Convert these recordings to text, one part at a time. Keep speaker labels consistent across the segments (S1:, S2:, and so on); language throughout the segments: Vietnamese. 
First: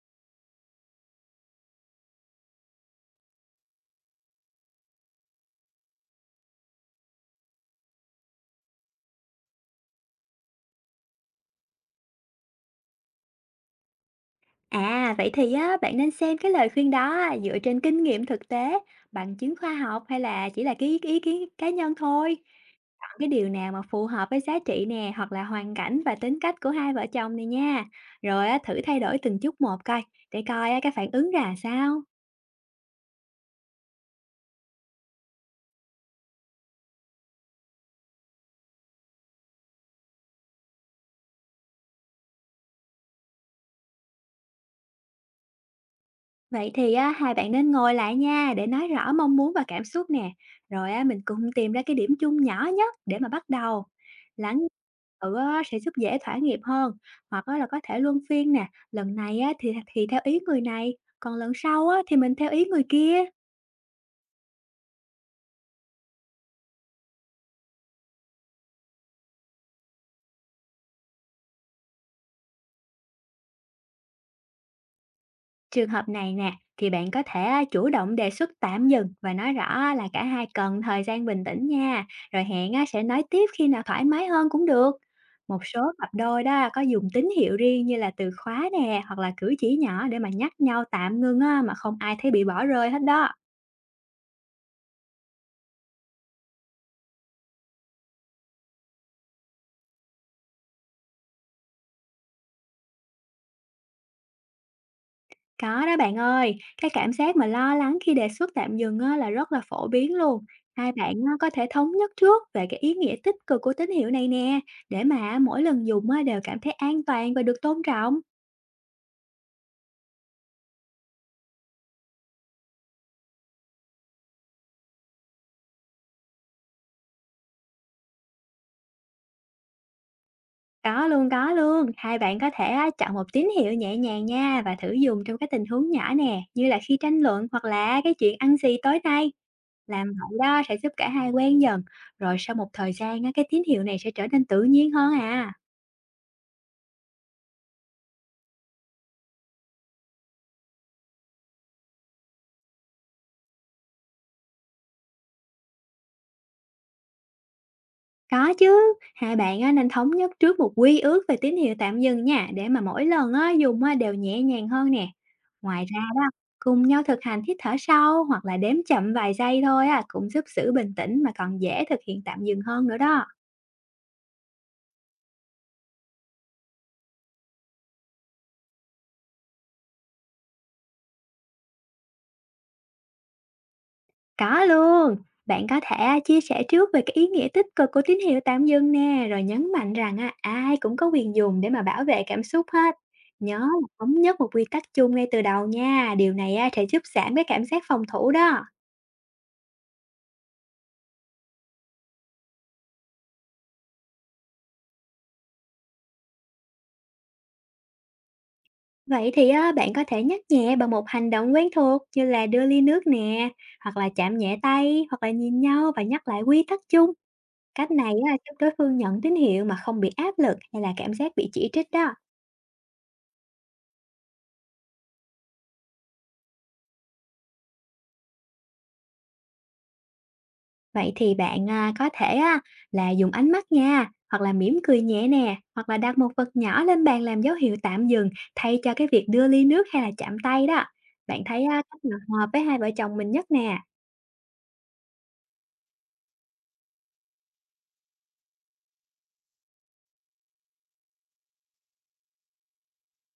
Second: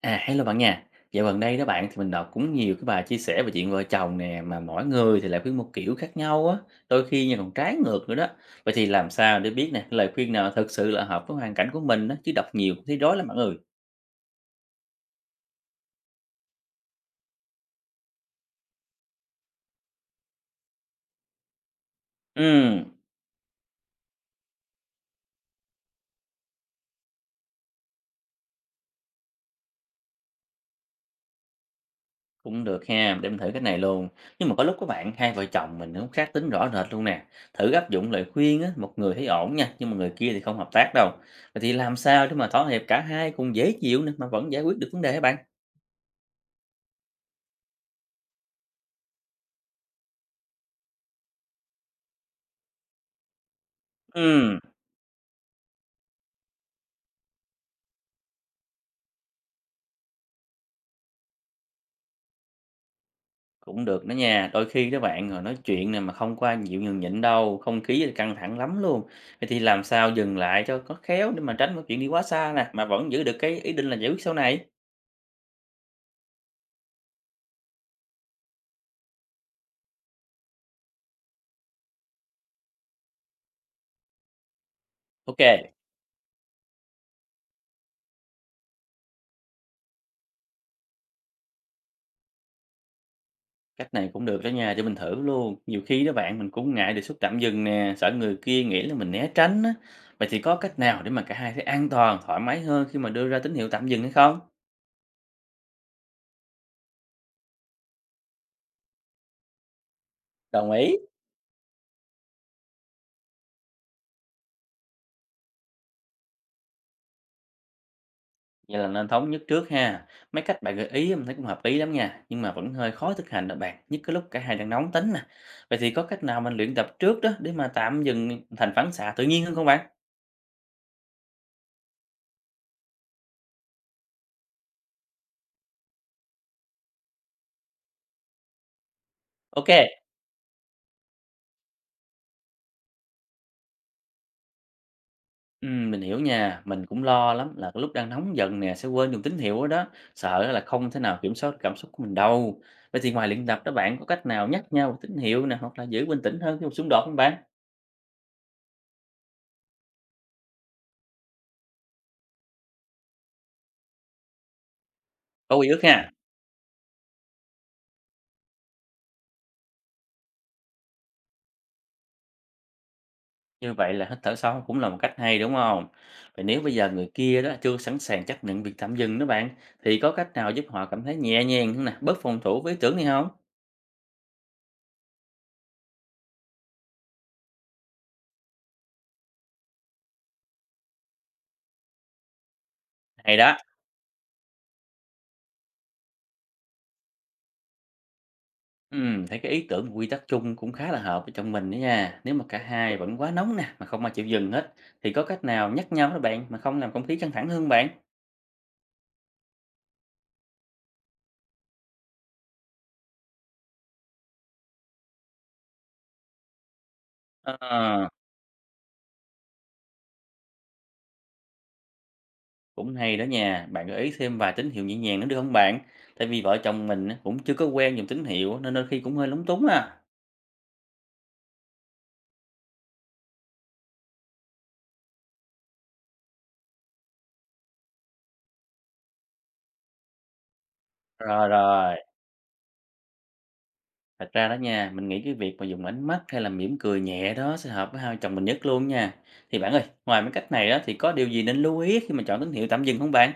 S1: À, hello bạn nha. Dạo gần đây đó bạn thì mình đọc cũng nhiều cái bài chia sẻ về chuyện vợ chồng nè mà mỗi người thì lại khuyên một kiểu khác nhau á, đôi khi nha còn trái ngược nữa đó. Vậy thì làm sao để biết nè, lời khuyên nào thực sự là hợp với hoàn cảnh của mình đó, chứ đọc nhiều cũng thấy rối lắm bạn ơi.
S2: À, vậy thì á, bạn nên xem cái lời khuyên đó á, dựa trên kinh nghiệm thực tế, bằng chứng khoa học hay là chỉ là cái ý kiến cá nhân thôi.
S1: Ừm,
S2: Chọn cái điều nào mà phù hợp với giá trị nè, hoặc là hoàn cảnh và tính cách của hai vợ chồng này nha. Rồi á, thử thay đổi từng chút một coi, để coi á, cái phản ứng ra sao.
S1: Cũng được ha, để mình thử cái này luôn. Nhưng mà có lúc các bạn hai vợ chồng mình cũng khác tính rõ rệt luôn nè. Thử áp dụng lời khuyên á, một người thấy ổn nha, nhưng mà người kia thì không hợp tác đâu. Vậy thì làm sao để mà thỏa hiệp cả hai cùng dễ chịu nè mà vẫn giải quyết được vấn đề hả bạn?
S2: Vậy thì á, hai bạn nên ngồi lại nha để nói rõ mong muốn và cảm xúc nè. Rồi á, mình cùng tìm ra cái điểm chung nhỏ nhất để mà bắt đầu.
S1: Ừm.
S2: Lắng nghe tự á, sẽ giúp dễ thỏa nghiệp hơn. Hoặc á, là có thể luân phiên nè. Lần này á, thì theo ý người này. Còn lần sau á, thì mình theo ý người kia.
S1: Cũng được đó nha, đôi khi các bạn, rồi nói chuyện này mà không qua ai chịu nhường nhịn đâu, không khí thì căng thẳng lắm luôn. Vậy thì làm sao dừng lại cho có khéo để mà tránh cái chuyện đi quá xa nè, mà vẫn giữ được cái ý định là giải quyết sau này.
S2: Trường hợp này nè, thì bạn có thể à, chủ động đề xuất tạm dừng và nói rõ là cả hai cần thời gian bình tĩnh nha, rồi hẹn à, sẽ nói tiếp khi nào thoải mái hơn cũng được.
S1: Ok,
S2: Một số cặp đôi đó có dùng tín hiệu riêng như là từ khóa nè hoặc là cử chỉ nhỏ để mà nhắc nhau tạm ngưng á, mà không ai thấy bị bỏ rơi hết đó.
S1: cách này cũng được đó nha, cho mình thử luôn. Nhiều khi đó bạn mình cũng ngại đề xuất tạm dừng nè, sợ người kia nghĩ là mình né tránh á. Vậy thì có cách nào để mà cả hai thấy an toàn, thoải mái hơn khi mà đưa ra tín hiệu tạm dừng hay không?
S2: Có đó bạn ơi, cái cảm giác mà lo lắng khi đề xuất tạm dừng á, là rất là phổ biến luôn.
S1: Đồng
S2: Hai
S1: ý.
S2: bạn á, có thể thống nhất trước về cái ý nghĩa tích cực của tín hiệu này nè, để mà mỗi lần dùng á, đều cảm thấy an toàn và được tôn trọng.
S1: Vậy là nên thống nhất trước ha. Mấy cách bạn gợi ý mình thấy cũng hợp lý lắm nha, nhưng mà vẫn hơi khó thực hành đó bạn, nhất cái lúc cả hai đang nóng tính nè. Vậy thì có cách nào mình luyện tập trước đó để mà tạm dừng thành phản xạ tự nhiên hơn không bạn?
S2: Có luôn, có luôn. Hai bạn có thể á, chọn một tín hiệu nhẹ nhàng nha và thử dùng trong cái tình huống nhỏ nè, như là khi tranh luận hoặc là cái chuyện ăn gì tối nay.
S1: Ok,
S2: Làm vậy đó sẽ giúp cả hai quen dần. Rồi sau một thời gian á, cái tín hiệu này sẽ trở nên tự nhiên hơn à.
S1: mình hiểu nha, mình cũng lo lắm là cái lúc đang nóng giận nè sẽ quên dùng tín hiệu đó, đó. Sợ là không thể nào kiểm soát cảm xúc của mình đâu. Vậy thì ngoài luyện tập đó bạn có cách nào nhắc nhau tín hiệu nè hoặc là giữ bình tĩnh hơn khi một xung đột không bạn?
S2: Có chứ, hai bạn á nên thống nhất trước một quy ước về tín hiệu tạm dừng nha, để mà mỗi lần á dùng á đều nhẹ nhàng hơn nè.
S1: Có quy ước
S2: Ngoài ra
S1: ha.
S2: đó, cùng nhau thực hành hít thở sâu hoặc là đếm chậm vài giây thôi á cũng giúp giữ bình tĩnh mà còn dễ thực hiện tạm dừng hơn nữa đó.
S1: Như vậy là hít thở sâu cũng là một cách hay đúng không? Vậy nếu bây giờ người kia đó chưa sẵn sàng chấp nhận việc tạm dừng đó bạn, thì có cách nào giúp họ cảm thấy nhẹ nhàng hơn nè, bớt phòng thủ với ý tưởng này không?
S2: Có luôn. Bạn có thể á, chia sẻ trước về cái ý nghĩa tích cực của tín hiệu tạm dừng nè, rồi nhấn mạnh rằng á, ai cũng có quyền dùng để mà bảo vệ cảm xúc hết.
S1: Hay đó.
S2: Nhớ là thống nhất một quy tắc chung ngay từ đầu nha, điều này á, sẽ giúp giảm cái cảm giác phòng thủ đó.
S1: Thấy cái ý tưởng quy tắc chung cũng khá là hợp với trong mình đó nha. Nếu mà cả hai vẫn quá nóng nè, mà không ai chịu dừng hết, thì có cách nào nhắc nhau đó bạn, mà không làm không khí căng thẳng hơn bạn?
S2: Vậy thì á, bạn có thể nhắc nhẹ bằng một hành động quen thuộc như là đưa ly nước nè, hoặc là chạm nhẹ tay, hoặc là nhìn nhau và nhắc lại quy tắc chung. Cách
S1: Ờ,
S2: này á, giúp đối phương nhận tín hiệu mà không bị áp lực hay là cảm giác bị chỉ trích đó.
S1: cũng hay đó nha, bạn gợi ý thêm vài tín hiệu nhẹ nhàng nữa được không bạn? Tại vì vợ chồng mình á, cũng chưa có quen dùng tín hiệu nên đôi khi cũng hơi lúng túng à.
S2: Vậy thì bạn à, có thể á, là dùng ánh mắt nha, hoặc là mỉm cười nhẹ nè, hoặc là đặt một vật nhỏ lên bàn làm dấu hiệu tạm dừng thay cho cái việc đưa ly nước hay là chạm tay đó. Bạn
S1: Rồi
S2: thấy á,
S1: rồi.
S2: cách nào hợp với hai vợ chồng mình nhất nè?
S1: Thật ra đó nha, mình nghĩ cái việc mà dùng ánh mắt hay là mỉm cười nhẹ đó sẽ hợp với hai vợ chồng mình nhất luôn nha. Thì bạn ơi, ngoài mấy cách này đó thì có điều gì nên lưu ý khi mà chọn tín hiệu tạm dừng không bạn?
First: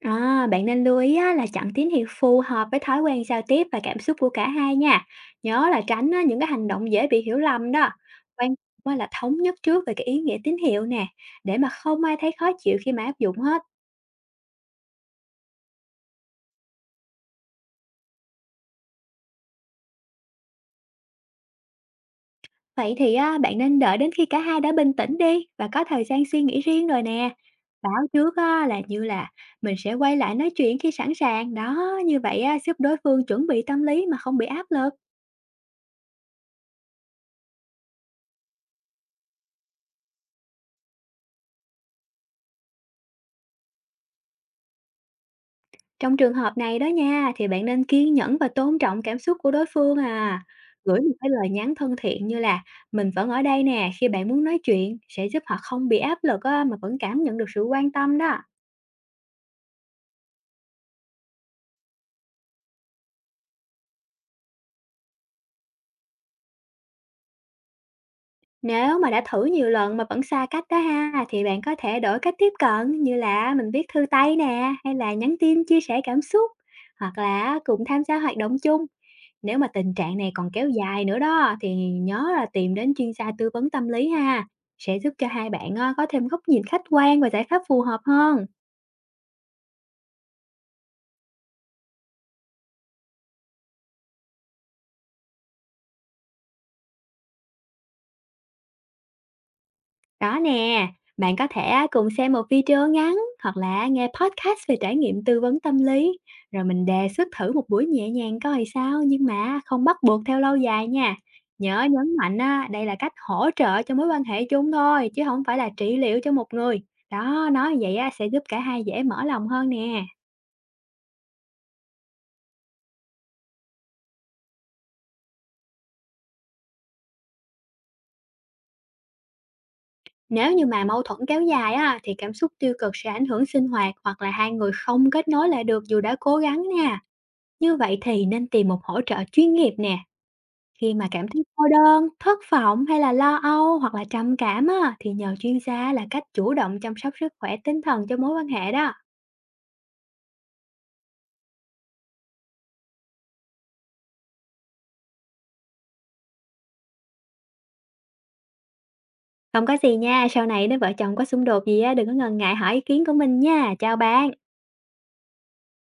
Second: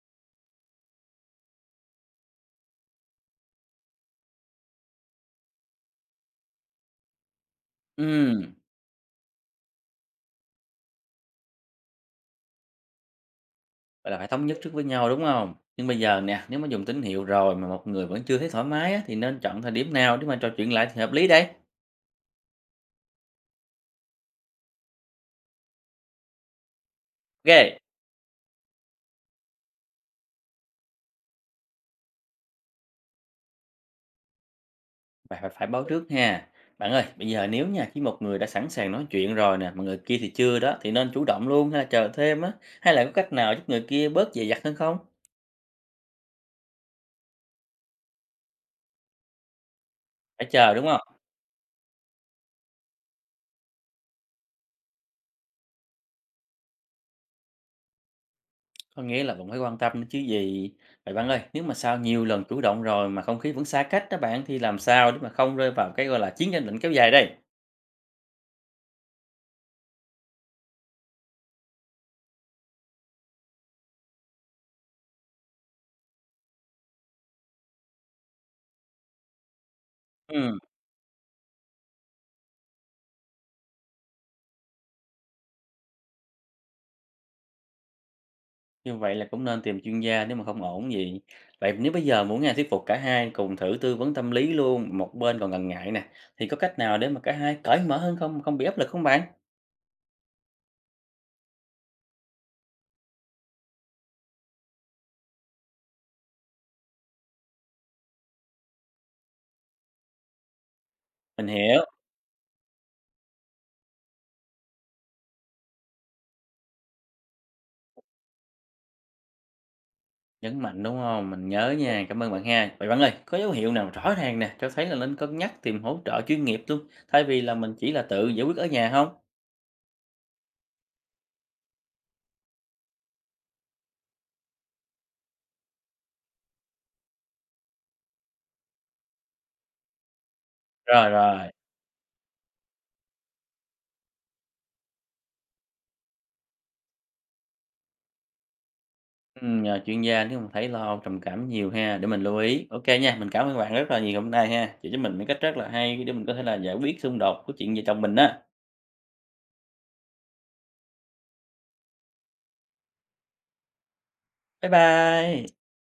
S2: À, bạn nên lưu ý á, là chọn tín hiệu phù hợp với thói quen giao tiếp và cảm xúc của cả hai nha. Nhớ là tránh á, những cái hành động dễ bị hiểu lầm đó. Quan
S1: Ừ,
S2: trọng á là thống nhất trước về cái ý nghĩa tín hiệu nè, để mà không ai thấy khó chịu khi mà áp dụng hết.
S1: vậy là phải thống nhất trước với nhau đúng không? Nhưng bây giờ nè, nếu mà dùng tín hiệu rồi mà một người vẫn chưa thấy thoải mái á, thì nên chọn thời điểm nào để mà trò chuyện lại thì hợp lý đây.
S2: Vậy thì á, bạn nên đợi đến khi cả hai đã bình tĩnh đi và có thời gian suy nghĩ riêng rồi nè.
S1: Ok,
S2: Báo trước á, là như là mình sẽ quay lại nói chuyện khi sẵn sàng. Đó, như vậy á, giúp đối phương chuẩn bị tâm lý mà không bị áp lực.
S1: phải, phải, phải báo trước ha. Bạn ơi, bây giờ nếu nha, khi một người đã sẵn sàng nói chuyện rồi nè, mà người kia thì chưa đó, thì nên chủ động luôn hay là chờ thêm á, hay là có cách nào giúp người kia bớt dè dặt hơn không?
S2: Trong trường hợp này đó nha, thì bạn nên kiên nhẫn và tôn trọng cảm xúc của đối phương à.
S1: Phải chờ đúng không?
S2: Gửi một cái lời nhắn thân thiện như là mình vẫn ở đây nè, khi bạn muốn nói chuyện sẽ giúp họ không bị áp lực á, mà vẫn cảm nhận được sự quan tâm đó.
S1: Có nghĩa là vẫn phải quan tâm nữa chứ gì. Vậy bạn ơi, nếu mà sau nhiều lần chủ động rồi mà không khí vẫn xa cách đó bạn thì làm sao để mà không rơi vào cái gọi là chiến tranh lạnh kéo dài đây?
S2: Nếu mà đã thử nhiều lần mà vẫn xa cách đó ha, thì bạn có thể đổi cách tiếp cận như là mình viết thư tay nè, hay là nhắn tin chia sẻ cảm xúc, hoặc là cùng tham gia hoạt động chung. Nếu mà tình trạng này còn
S1: Ừ,
S2: kéo dài nữa đó thì nhớ là tìm đến chuyên gia tư vấn tâm lý ha, sẽ giúp cho hai bạn có thêm góc nhìn khách quan và giải pháp phù hợp hơn.
S1: như vậy là cũng nên tìm chuyên gia nếu mà không ổn gì. Vậy nếu bây giờ muốn nghe thuyết phục cả hai cùng thử tư vấn tâm lý luôn, một bên còn ngần ngại nè, thì có cách nào để mà cả hai cởi mở hơn không, không bị áp lực không bạn?
S2: Đó nè, bạn có thể á, cùng xem một video ngắn hoặc là nghe podcast về trải nghiệm tư vấn tâm lý, rồi mình đề xuất thử một buổi nhẹ nhàng coi sao nhưng mà không bắt buộc theo lâu dài nha.
S1: Mình
S2: Nhớ
S1: hiểu,
S2: nhấn mạnh á, đây là cách hỗ trợ cho mối quan hệ chung thôi chứ không phải là trị liệu cho một người. Đó, nói vậy á, sẽ giúp cả hai dễ mở lòng hơn nè.
S1: nhấn mạnh đúng không? Mình nhớ nha, cảm ơn bạn ha. Vậy bạn ơi, có dấu hiệu nào rõ ràng nè, cho thấy là nên cân nhắc tìm hỗ trợ chuyên nghiệp luôn, thay vì là mình chỉ là tự giải quyết ở nhà không?
S2: Nếu như mà mâu thuẫn kéo dài á, thì cảm xúc tiêu cực sẽ ảnh hưởng sinh hoạt hoặc là hai người không kết nối lại được dù đã cố gắng nha. Như vậy thì nên tìm một hỗ trợ chuyên nghiệp nè. Khi mà
S1: Rồi,
S2: cảm thấy
S1: rồi,
S2: cô đơn, thất vọng hay là lo âu hoặc là trầm cảm á, thì nhờ chuyên gia là cách chủ động chăm sóc sức khỏe tinh thần cho mối quan hệ đó.
S1: nhờ chuyên gia nếu mà thấy lo trầm cảm nhiều ha, để mình lưu ý. Ok nha, mình cảm ơn bạn rất là nhiều hôm nay ha, chỉ cho mình mấy cách rất là hay để mình có thể là giải quyết xung đột của chuyện vợ chồng mình á.
S2: Không có gì nha, sau này nếu vợ chồng có xung đột gì á, đừng có ngần ngại hỏi ý kiến của mình nha. Chào bạn.
S1: Bye bye.